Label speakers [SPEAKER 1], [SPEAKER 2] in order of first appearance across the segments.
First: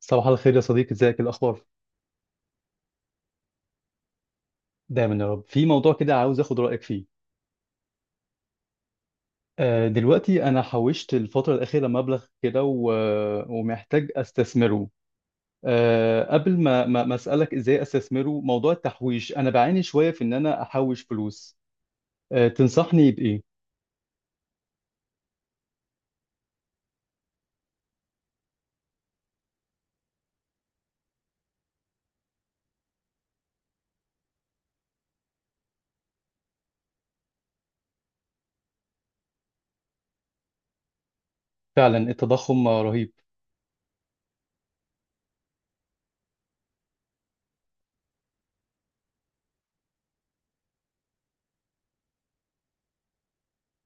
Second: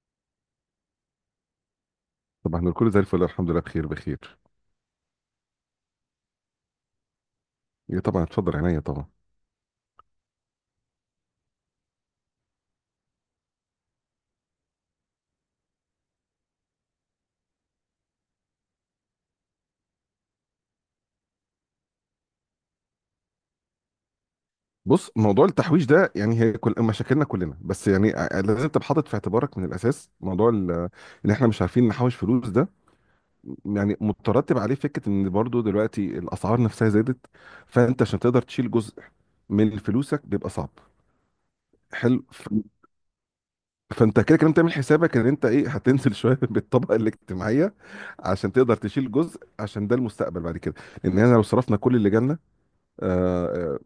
[SPEAKER 1] صباح الخير يا صديقي، ازيك؟ إيه الاخبار؟
[SPEAKER 2] طب احنا الكل زي الفل، الحمد لله، بخير بخير.
[SPEAKER 1] دايما يا رب. في موضوع كده عاوز اخد رايك فيه.
[SPEAKER 2] ايه طبعا، اتفضل عينيا طبعا.
[SPEAKER 1] دلوقتي انا حوشت الفتره الاخيره مبلغ كده ومحتاج استثمره. قبل ما اسالك ازاي استثمره، موضوع التحويش انا بعاني شويه في ان انا احوش فلوس. تنصحني بايه؟
[SPEAKER 2] بص، موضوع التحويش ده يعني هي كل مشاكلنا كلنا، بس يعني لازم تبقى حاطط في اعتبارك من الاساس موضوع ان احنا مش عارفين نحوش فلوس ده، يعني مترتب عليه فكره ان برضو دلوقتي الاسعار نفسها زادت، فانت عشان تقدر تشيل جزء من فلوسك بيبقى صعب.
[SPEAKER 1] فعلا
[SPEAKER 2] حلو.
[SPEAKER 1] التضخم رهيب.
[SPEAKER 2] فانت كده كده بتعمل حسابك ان انت ايه، هتنزل شويه بالطبقه الاجتماعيه عشان تقدر تشيل جزء، عشان ده المستقبل بعد كده. ان احنا لو صرفنا كل اللي جالنا، اه،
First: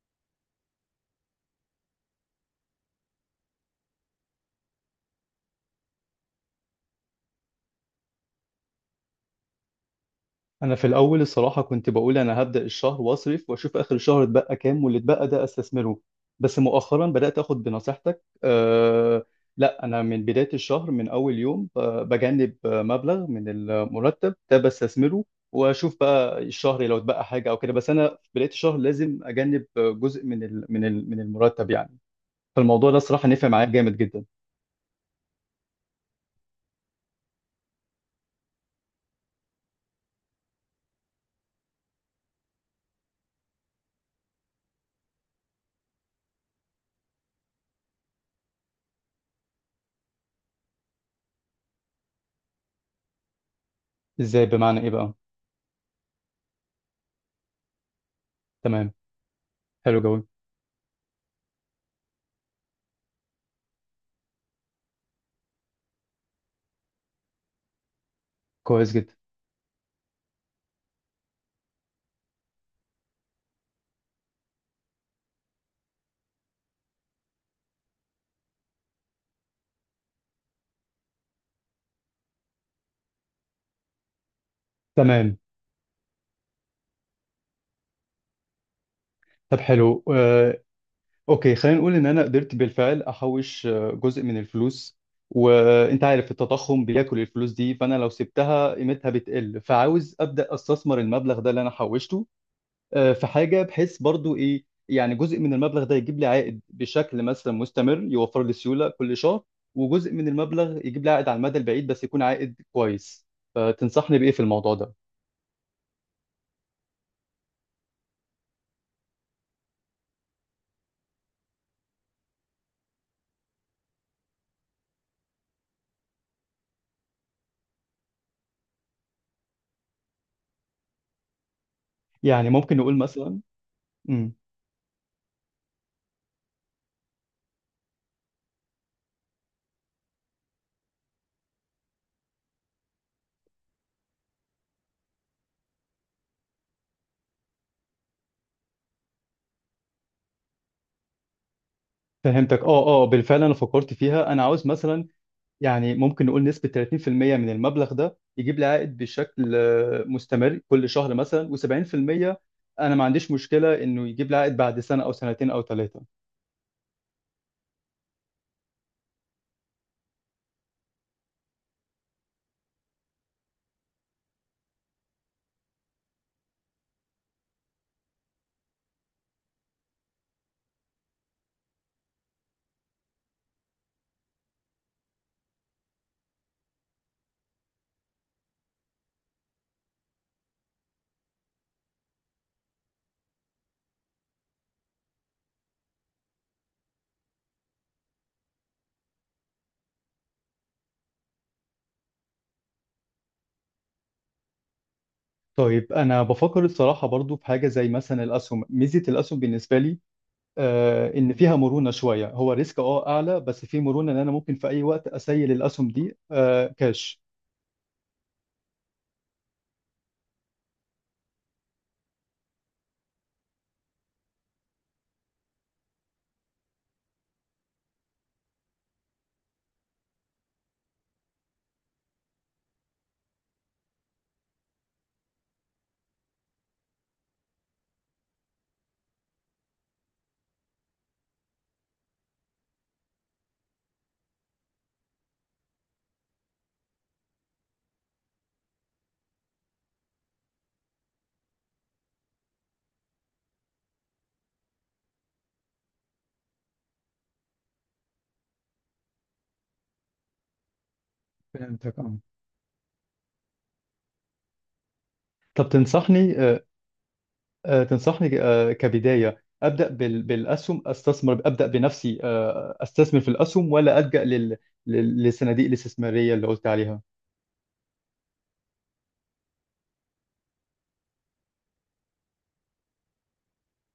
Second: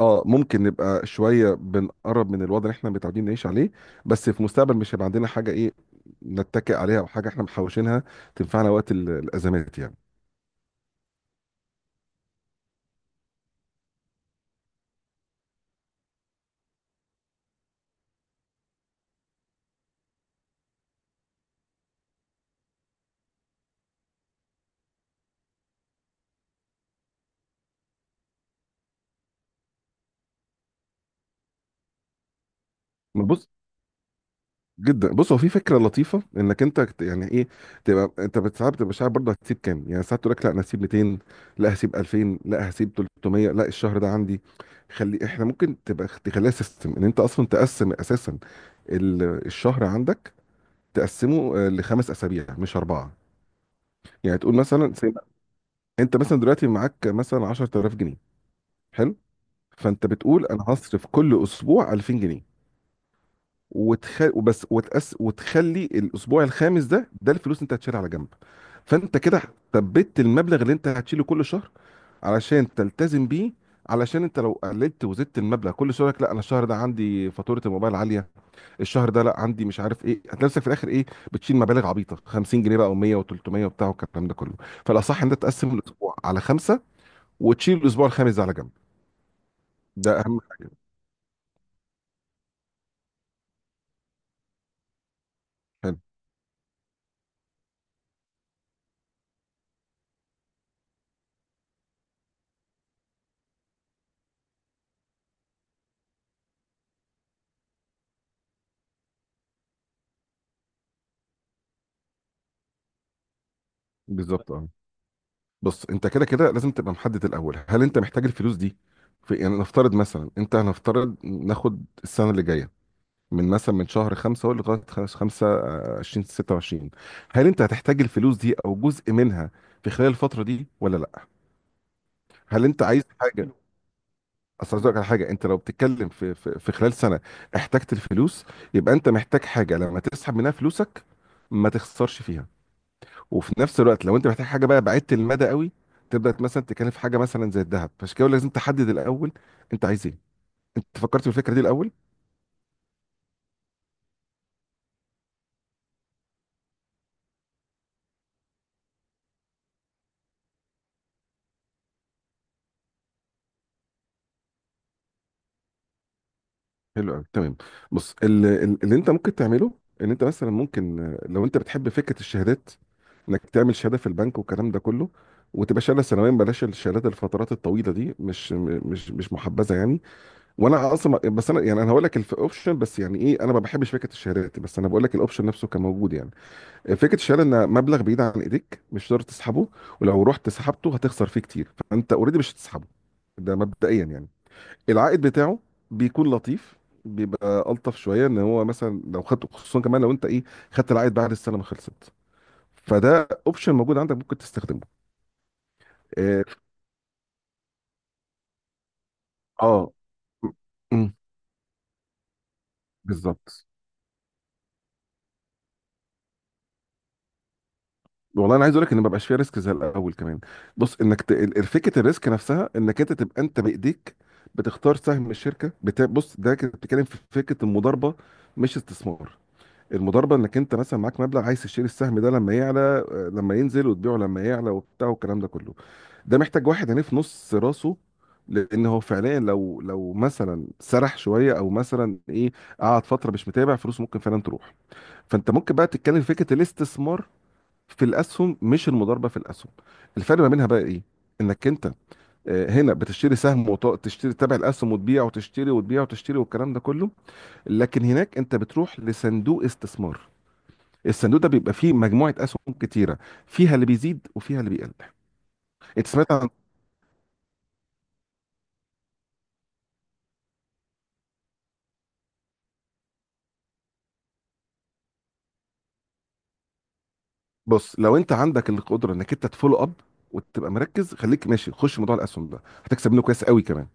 [SPEAKER 2] ممكن نبقى شويه بنقرب من الوضع اللي احنا متعودين نعيش عليه، بس في المستقبل مش هيبقى عندنا حاجه ايه نتكئ عليها، او حاجه احنا محوشينها تنفعنا وقت الازمات يعني.
[SPEAKER 1] انا في الاول الصراحه كنت بقول انا هبدا الشهر واصرف واشوف اخر الشهر اتبقى كام واللي اتبقى ده استثمره. بس مؤخرا بدات اخد بنصيحتك أه. لا، انا من بدايه الشهر من اول يوم بجنب مبلغ من المرتب ده بستثمره. واشوف بقى الشهر لو اتبقى حاجه او كده. بس انا في بدايه الشهر لازم اجنب جزء من المرتب يعني. فالموضوع ده
[SPEAKER 2] ما
[SPEAKER 1] صراحه نفع
[SPEAKER 2] بص،
[SPEAKER 1] معايا جامد جدا.
[SPEAKER 2] جدا. بص، هو في فكره لطيفه انك انت يعني ايه، تبقى انت ساعات بتبقى مش عارف برضه هتسيب كام، يعني ساعات تقول لك لا انا هسيب 200، لا هسيب 2000، لا هسيب 300، لا الشهر ده عندي. خلي، احنا ممكن تبقى تخليها سيستم ان انت اصلا تقسم اساسا الشهر عندك، تقسمه لخمس اسابيع مش اربعه. يعني
[SPEAKER 1] ازاي؟
[SPEAKER 2] تقول
[SPEAKER 1] بمعنى ايه
[SPEAKER 2] مثلا زي
[SPEAKER 1] بقى؟
[SPEAKER 2] انت مثلا دلوقتي معاك مثلا 10000 جنيه.
[SPEAKER 1] تمام.
[SPEAKER 2] حلو.
[SPEAKER 1] حلو
[SPEAKER 2] فانت
[SPEAKER 1] جوي.
[SPEAKER 2] بتقول انا هصرف كل اسبوع 2000 جنيه، وتخلي الاسبوع الخامس ده ده الفلوس اللي انت هتشيلها على جنب.
[SPEAKER 1] كويس جدا.
[SPEAKER 2] فانت كده ثبت المبلغ اللي انت هتشيله كل شهر علشان تلتزم بيه، علشان انت لو قللت وزدت المبلغ كل شهر لك، لا انا الشهر ده عندي فاتوره الموبايل عاليه، الشهر ده لا عندي مش عارف ايه، هتلاقي نفسك في الاخر ايه، بتشيل مبالغ عبيطه 50 جنيه بقى و100 و300 وبتاع والكلام ده كله. فالاصح ان
[SPEAKER 1] تمام.
[SPEAKER 2] انت تقسم الاسبوع على خمسه وتشيل الاسبوع الخامس ده على جنب.
[SPEAKER 1] طب حلو.
[SPEAKER 2] ده اهم حاجه.
[SPEAKER 1] اوكي، خلينا نقول ان انا قدرت بالفعل احوش جزء من الفلوس.
[SPEAKER 2] حلو،
[SPEAKER 1] وانت عارف التضخم بياكل الفلوس دي، فانا لو سبتها قيمتها بتقل، فعاوز ابدا استثمر المبلغ ده اللي انا حوشته. في حاجه بحيث برضو ايه، يعني جزء من المبلغ ده يجيب لي عائد بشكل مثلا مستمر يوفر لي سيوله كل شهر، وجزء من المبلغ يجيب لي عائد على المدى البعيد بس يكون عائد كويس. فتنصحني بايه في
[SPEAKER 2] بالظبط اه.
[SPEAKER 1] الموضوع ده؟
[SPEAKER 2] بص، انت كده كده لازم تبقى محدد الاول، هل انت محتاج الفلوس دي في، يعني نفترض مثلا انت، هنفترض ناخد السنه اللي جايه، من مثلا من شهر خمسة هو لغايه خمسة 20 26، هل انت هتحتاج الفلوس دي او جزء منها في خلال الفتره دي ولا لا؟
[SPEAKER 1] يعني
[SPEAKER 2] هل
[SPEAKER 1] ممكن
[SPEAKER 2] انت
[SPEAKER 1] نقول
[SPEAKER 2] عايز
[SPEAKER 1] مثلا.
[SPEAKER 2] حاجه؟
[SPEAKER 1] امم.
[SPEAKER 2] اصل عايز أقولك على حاجه، انت لو بتتكلم في خلال سنه احتجت الفلوس، يبقى انت محتاج حاجه لما تسحب منها فلوسك ما تخسرش فيها. وفي نفس الوقت لو انت محتاج حاجه بقى بعيدة المدى قوي، تبدا مثلا تتكلم في حاجه مثلا زي الذهب. فعشان كده لازم تحدد الاول انت عايز ايه، انت فكرت في الفكره دي الاول؟
[SPEAKER 1] فهمتك. اه اه، بالفعل انا فكرت فيها. انا عاوز مثلا، يعني ممكن نقول نسبة 30% من المبلغ ده يجيب لي عائد بشكل مستمر كل شهر مثلا، و70% أنا ما عنديش مشكلة إنه يجيب لي عائد بعد سنة أو سنتين أو ثلاثة.
[SPEAKER 2] حلو قوي، تمام. بص، اللي انت ممكن تعمله ان انت مثلا ممكن، لو انت بتحب فكره الشهادات انك تعمل شهاده في البنك والكلام ده كله، وتبقى شهاده سنويا. بلاش الشهادات الفترات الطويله دي، مش مش محبذه يعني. وانا اصلا، بس انا يعني انا هقول لك الاوبشن، بس يعني ايه، انا ما بحبش فكره الشهادات، بس انا بقول لك الاوبشن نفسه كان موجود يعني. فكره الشهاده ان مبلغ بعيد عن ايديك مش هتقدر تسحبه، ولو رحت سحبته هتخسر فيه كتير، فانت اوريدي مش هتسحبه ده مبدئيا يعني. العائد بتاعه بيكون لطيف، بيبقى الطف شويه ان هو مثلا لو خدت، خصوصا كمان لو انت ايه، خدت العائد بعد السنه ما خلصت. فده اوبشن موجود عندك ممكن تستخدمه.
[SPEAKER 1] طيب، أنا
[SPEAKER 2] اه.
[SPEAKER 1] بفكر الصراحة برضو في حاجة زي مثلا الأسهم. ميزة الأسهم بالنسبة
[SPEAKER 2] آه.
[SPEAKER 1] لي
[SPEAKER 2] م- م.
[SPEAKER 1] إن فيها مرونة شوية. هو ريسك أعلى بس
[SPEAKER 2] بالظبط.
[SPEAKER 1] في مرونة إن أنا ممكن في أي وقت أسيل الأسهم دي كاش.
[SPEAKER 2] والله انا عايز اقول لك ان ما بقاش فيها ريسك زي الاول كمان. بص، انك فكره الريسك نفسها انك انت تبقى انت بايديك بتختار سهم الشركه بص، ده كنت بتتكلم في فكره المضاربه مش استثمار. المضاربه انك انت مثلا معاك مبلغ عايز تشتري السهم ده لما يعلى، لما ينزل وتبيعه لما يعلى وبتاع والكلام ده كله. ده محتاج واحد يعني في نص راسه، لان هو فعليا لو مثلا سرح شويه او مثلا ايه، قعد فتره مش متابع فلوسه ممكن فعلا تروح. فانت ممكن بقى تتكلم في فكره الاستثمار في الاسهم، مش المضاربه في الاسهم. الفرق ما بينها بقى ايه؟ انك انت هنا بتشتري سهم وتشتري تبع الاسهم، وتبيع وتشتري وتبيع وتشتري والكلام ده كله. لكن هناك انت بتروح لصندوق استثمار، الصندوق ده بيبقى فيه
[SPEAKER 1] فهمتك اه.
[SPEAKER 2] مجموعه اسهم كتيره، فيها اللي بيزيد وفيها اللي بيقل.
[SPEAKER 1] طب
[SPEAKER 2] انت سمعت.
[SPEAKER 1] تنصحني كبداية أبدأ بالأسهم؟ أستثمر أبدأ بنفسي أستثمر في الأسهم، ولا ألجأ للصناديق الاستثمارية اللي قلت عليها؟
[SPEAKER 2] بص، لو انت عندك القدره انك انت تفولو اب وتبقى مركز، خليك ماشي، خش موضوع الاسهم ده، هتكسب منه كويس قوي كمان.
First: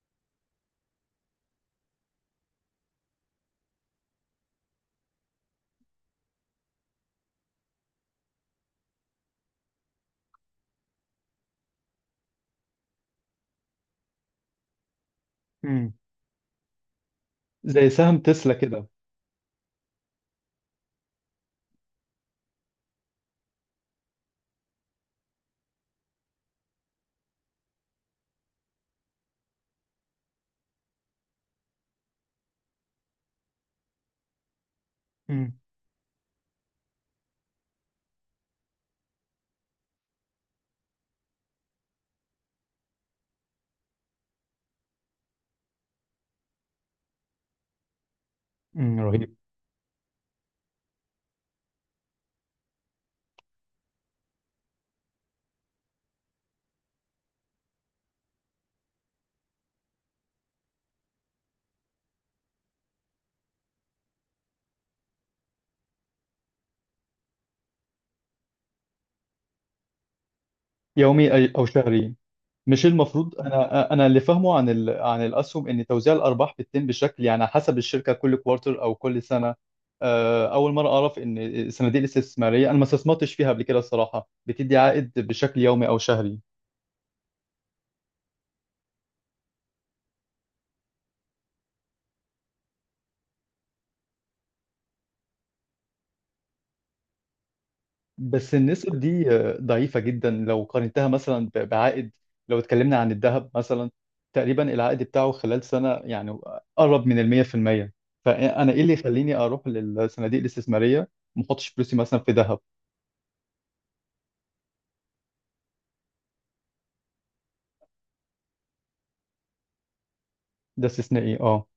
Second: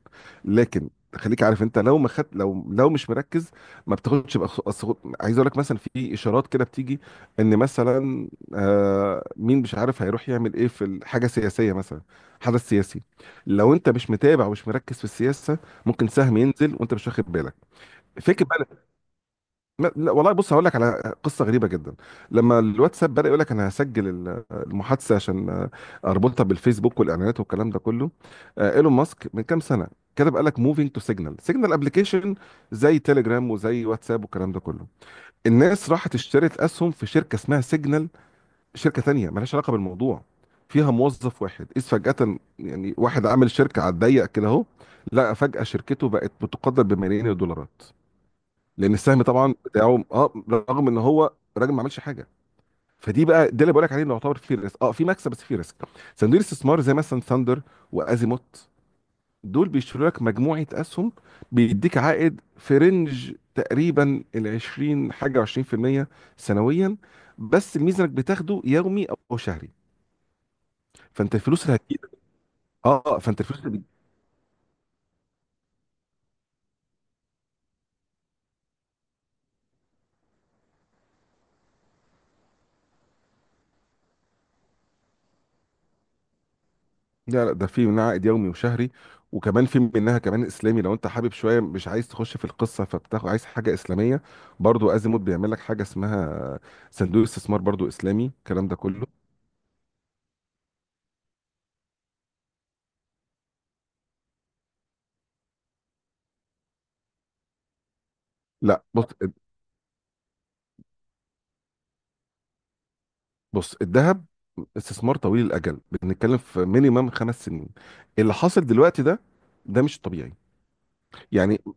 [SPEAKER 2] لكن خليك عارف، انت لو ما خد، لو مش مركز، ما بتاخدش عايز اقول لك مثلا في اشارات كده بتيجي، ان مثلا، آه مين مش عارف هيروح يعمل ايه في حاجه سياسيه مثلا، حدث سياسي، لو انت مش متابع ومش مركز في السياسه،
[SPEAKER 1] امم.
[SPEAKER 2] ممكن سهم ينزل وانت مش واخد بالك.
[SPEAKER 1] زي سهم
[SPEAKER 2] فكر.
[SPEAKER 1] تسلا كده.
[SPEAKER 2] لا والله. بص، هقول لك على قصه غريبه جدا. لما الواتساب بدا يقول لك انا هسجل المحادثه عشان اربطها بالفيسبوك والاعلانات والكلام ده كله، ايلون ماسك من كام سنه كتب قال لك موفينج تو سيجنال، سيجنال ابلكيشن، زي تيليجرام وزي واتساب والكلام ده كله.
[SPEAKER 1] امم.
[SPEAKER 2] الناس راحت اشترت اسهم في شركه اسمها سيجنال، شركه تانية مالهاش علاقه بالموضوع، فيها موظف واحد، اذ فجاه يعني واحد عامل شركه على الضيق كده اهو، لقى فجاه شركته بقت بتقدر بملايين الدولارات، لان السهم
[SPEAKER 1] رهيب.
[SPEAKER 2] طبعا بتاعه اه، رغم ان هو الراجل ما عملش حاجه. فدي بقى ده اللي بقول لك عليه اللي يعتبر فيه ريسك، اه في مكسب بس فيه ريسك. صناديق الاستثمار زي مثلا ثاندر وازيموت، دول بيشتروا لك مجموعه اسهم، بيديك عائد في رينج تقريبا ال 20 حاجه و20% سنويا، بس الميزه انك بتاخده يومي او شهري.
[SPEAKER 1] يومي
[SPEAKER 2] فانت الفلوس
[SPEAKER 1] أو
[SPEAKER 2] اللي هتجيلك،
[SPEAKER 1] شهري؟ مش
[SPEAKER 2] اه
[SPEAKER 1] المفروض
[SPEAKER 2] فانت الفلوس اللي،
[SPEAKER 1] أنا اللي فاهمه عن عن الأسهم إن توزيع الأرباح بتتم بشكل يعني حسب الشركة كل كوارتر أو كل سنة؟ أول مرة أعرف إن الصناديق الاستثمارية أنا ما استثمرتش فيها قبل كده الصراحة بتدي عائد بشكل يومي أو شهري.
[SPEAKER 2] لا ده في منها عائد يومي وشهري، وكمان في منها كمان اسلامي لو انت حابب شويه مش عايز تخش في القصه، فبتاخد عايز حاجه اسلاميه، برضو ازيموت بيعمل لك حاجه اسمها صندوق استثمار برضو اسلامي
[SPEAKER 1] بس
[SPEAKER 2] الكلام ده
[SPEAKER 1] النسب
[SPEAKER 2] كله.
[SPEAKER 1] دي ضعيفة جدا لو قارنتها مثلا بعائد. لو اتكلمنا عن الذهب مثلا، تقريبا العائد بتاعه خلال سنة يعني قرب من المية في المية. فأنا إيه
[SPEAKER 2] لا
[SPEAKER 1] اللي
[SPEAKER 2] بص،
[SPEAKER 1] يخليني أروح للصناديق الاستثمارية ومحطش فلوسي مثلا في ذهب؟
[SPEAKER 2] بص الذهب استثمار طويل الاجل، بنتكلم في مينيمم خمس سنين. اللي حاصل دلوقتي ده، ده مش الطبيعي
[SPEAKER 1] ده استثنائي
[SPEAKER 2] يعني.
[SPEAKER 1] أه.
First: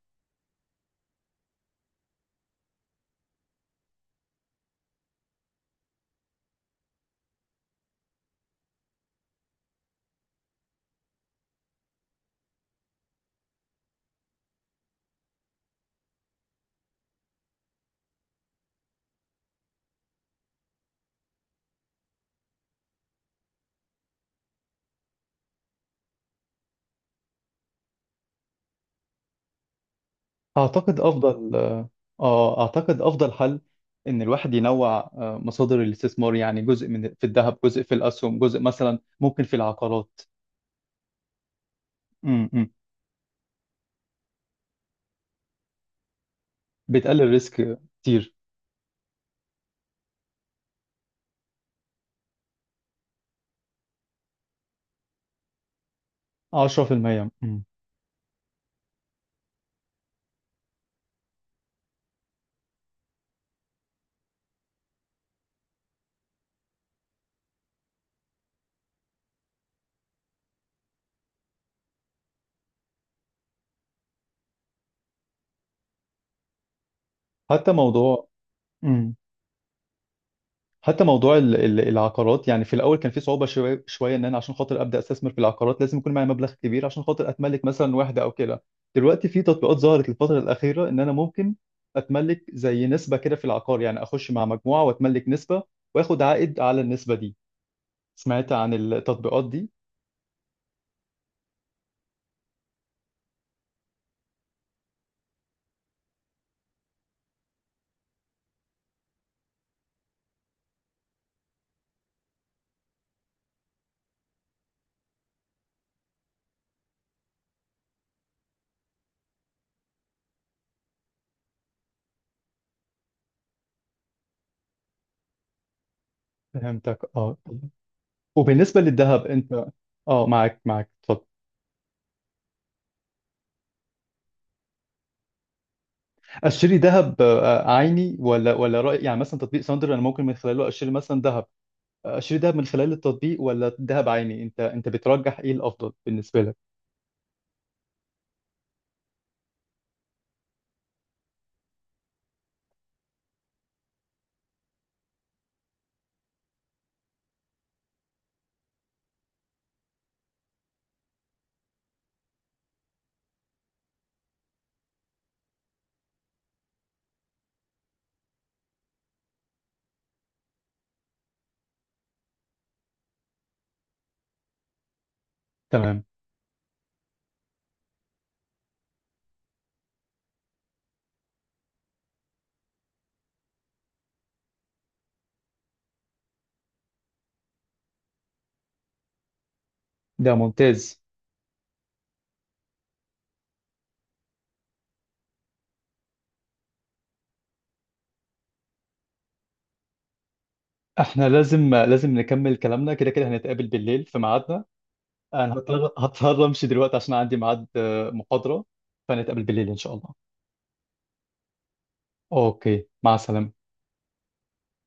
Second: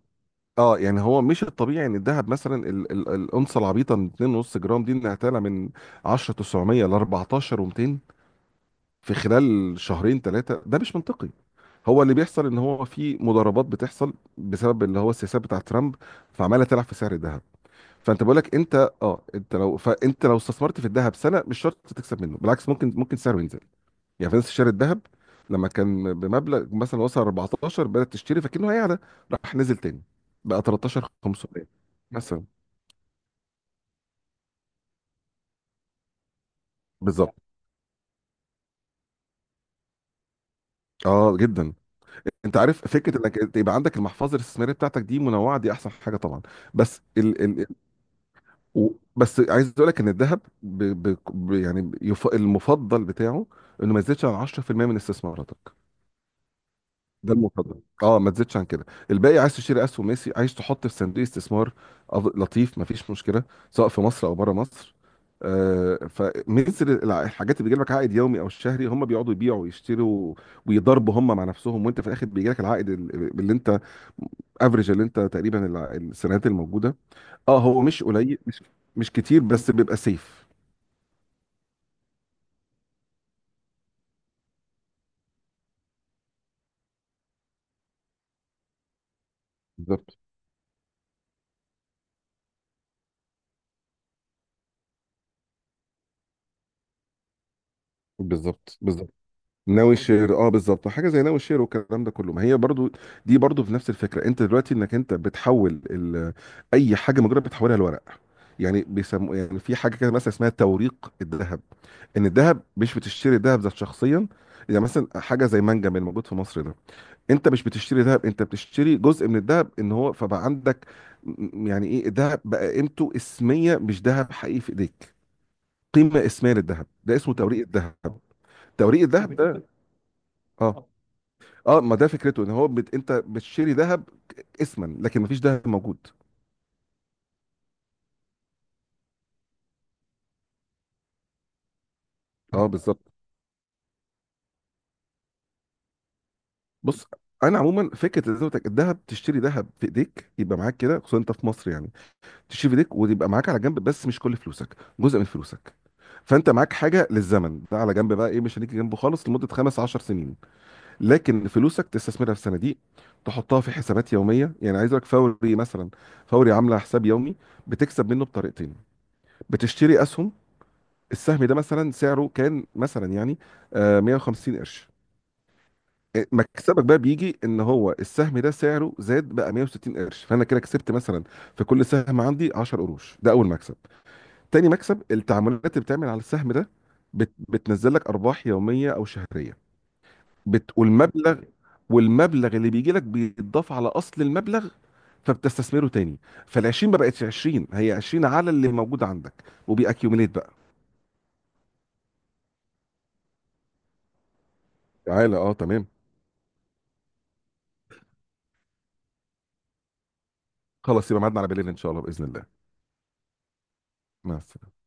[SPEAKER 2] اه يعني هو مش الطبيعي ان الذهب مثلا الانصه العبيطه من 2.5 جرام دي انها تعلى من 10 900 ل 14 و200 في خلال شهرين ثلاثة، ده مش منطقي. هو اللي بيحصل ان هو في مضاربات بتحصل بسبب اللي هو السياسات بتاعة ترامب، فعمالة تلعب في سعر الذهب. فانت بقول لك انت اه، انت لو، فانت لو استثمرت في الذهب سنة مش شرط تكسب منه، بالعكس ممكن، ممكن سعره ينزل، يعني فلوس شاري الذهب لما كان بمبلغ مثلا وصل 14 بدأت تشتري فكأنه هيعلى، راح نزل تاني بقى
[SPEAKER 1] أعتقد
[SPEAKER 2] 13
[SPEAKER 1] أفضل.
[SPEAKER 2] 500 مثلا.
[SPEAKER 1] أه، أعتقد أفضل حل إن الواحد ينوع مصادر الاستثمار، يعني جزء من في
[SPEAKER 2] بالظبط،
[SPEAKER 1] الذهب، جزء في الأسهم، جزء مثلا ممكن في العقارات.
[SPEAKER 2] اه جدا.
[SPEAKER 1] م-
[SPEAKER 2] انت
[SPEAKER 1] م.
[SPEAKER 2] عارف فكره انك يبقى عندك المحفظه الاستثماريه بتاعتك دي منوعه، دي احسن حاجه طبعا، بس
[SPEAKER 1] بتقلل
[SPEAKER 2] ال
[SPEAKER 1] الريسك كتير.
[SPEAKER 2] و... بس عايز اقول لك ان الذهب يعني المفضل بتاعه انه ما يزيدش عن 10% من استثماراتك،
[SPEAKER 1] 10%.
[SPEAKER 2] ده المفضل اه، ما تزيدش عن كده. الباقي عايز تشتري اسهم، ميسي عايز تحط في صندوق استثمار لطيف، ما فيش مشكله، سواء في مصر او بره مصر. آه، فمثل الحاجات اللي بيجي لك عائد يومي او شهري، هم بيقعدوا يبيعوا ويشتروا ويضربوا هم مع نفسهم، وانت في الاخر بيجي لك العائد اللي انت افريج، اللي انت تقريبا السنوات الموجوده. اه
[SPEAKER 1] حتى
[SPEAKER 2] هو مش
[SPEAKER 1] موضوع.
[SPEAKER 2] قليل، مش مش
[SPEAKER 1] امم.
[SPEAKER 2] كتير، بس بيبقى سيف.
[SPEAKER 1] حتى موضوع العقارات، يعني في الاول كان في صعوبه شويه شويه ان انا عشان خاطر ابدا استثمر في العقارات لازم يكون معايا مبلغ كبير عشان خاطر اتملك مثلا واحده او كده. دلوقتي في تطبيقات ظهرت
[SPEAKER 2] بالظبط،
[SPEAKER 1] الفتره الاخيره ان انا ممكن اتملك زي نسبه كده في العقار، يعني اخش مع مجموعه واتملك نسبه واخد عائد على النسبه دي. سمعت عن
[SPEAKER 2] بالظبط. بالظبط،
[SPEAKER 1] التطبيقات دي؟
[SPEAKER 2] ناوي الشير اه، بالظبط، حاجه زي ناوي الشير والكلام ده كله، ما هي برضو دي برضو في نفس الفكره. انت دلوقتي انك انت بتحول اي حاجه مجرد بتحولها لورق، يعني بيسموا يعني، في حاجه كده مثلا اسمها توريق الذهب، ان الذهب مش بتشتري الذهب ذات شخصيا، يعني مثلا حاجه زي منجم الموجود في مصر ده، انت مش بتشتري ذهب، انت بتشتري جزء من الذهب ان هو فبقى عندك. يعني ايه، الذهب بقى قيمته اسميه مش ذهب حقيقي في ايديك، قيمه اسميه للذهب،
[SPEAKER 1] فهمتك
[SPEAKER 2] ده اسمه
[SPEAKER 1] اه.
[SPEAKER 2] توريق الذهب.
[SPEAKER 1] وبالنسبه
[SPEAKER 2] توريق
[SPEAKER 1] للذهب
[SPEAKER 2] الذهب ده،
[SPEAKER 1] انت. اه معاك
[SPEAKER 2] اه
[SPEAKER 1] معاك اتفضل.
[SPEAKER 2] اه، ما ده فكرته ان هو انت بتشتري ذهب اسما لكن ما فيش ذهب موجود.
[SPEAKER 1] اشتري ذهب عيني ولا رأي، يعني مثلا تطبيق ساندر انا ممكن من خلاله اشتري مثلا ذهب. اشتري دهب من
[SPEAKER 2] اه
[SPEAKER 1] خلال
[SPEAKER 2] بالظبط.
[SPEAKER 1] التطبيق ولا دهب عيني، انت بترجح ايه الافضل بالنسبه لك؟
[SPEAKER 2] بص، انا عموما فكره زي ما قلت لك، الذهب تشتري ذهب في ايديك يبقى معاك كده، خصوصا انت في مصر يعني، تشيل في ايديك وتبقى معاك على جنب، بس مش كل فلوسك جزء من فلوسك. فانت معاك حاجه للزمن ده على جنب بقى ايه، مش هنيجي جنبه خالص لمده خمس عشر سنين. لكن فلوسك تستثمرها في صناديق، تحطها في حسابات يوميه يعني، عايز لك فوري مثلا، فوري عامله حساب يومي، بتكسب منه بطريقتين، بتشتري اسهم، السهم ده مثلا سعره كان مثلا يعني 150 قرش،
[SPEAKER 1] تمام.
[SPEAKER 2] مكسبك بقى بيجي ان هو السهم ده سعره زاد بقى 160 قرش، فانا كده كسبت مثلا في كل سهم عندي 10 قروش، ده اول مكسب. تاني مكسب التعاملات اللي بتعمل على السهم ده بتنزل لك ارباح يوميه او شهريه
[SPEAKER 1] ده ممتاز.
[SPEAKER 2] والمبلغ، والمبلغ اللي بيجي لك بيتضاف على اصل المبلغ فبتستثمره تاني، فال 20 ما بقتش 20، هي 20 على اللي موجود عندك وبيأكيوميليت بقى.
[SPEAKER 1] احنا لازم نكمل كلامنا، كده كده هنتقابل بالليل في ميعادنا.
[SPEAKER 2] تعالى
[SPEAKER 1] انا
[SPEAKER 2] اه تمام،
[SPEAKER 1] هضطر امشي دلوقتي عشان عندي ميعاد محاضره. فنتقابل بالليل ان شاء الله.
[SPEAKER 2] خلاص يبقى ميعادنا على بالليل ان شاء الله باذن الله.
[SPEAKER 1] اوكي، مع السلامه.
[SPEAKER 2] مع السلامه.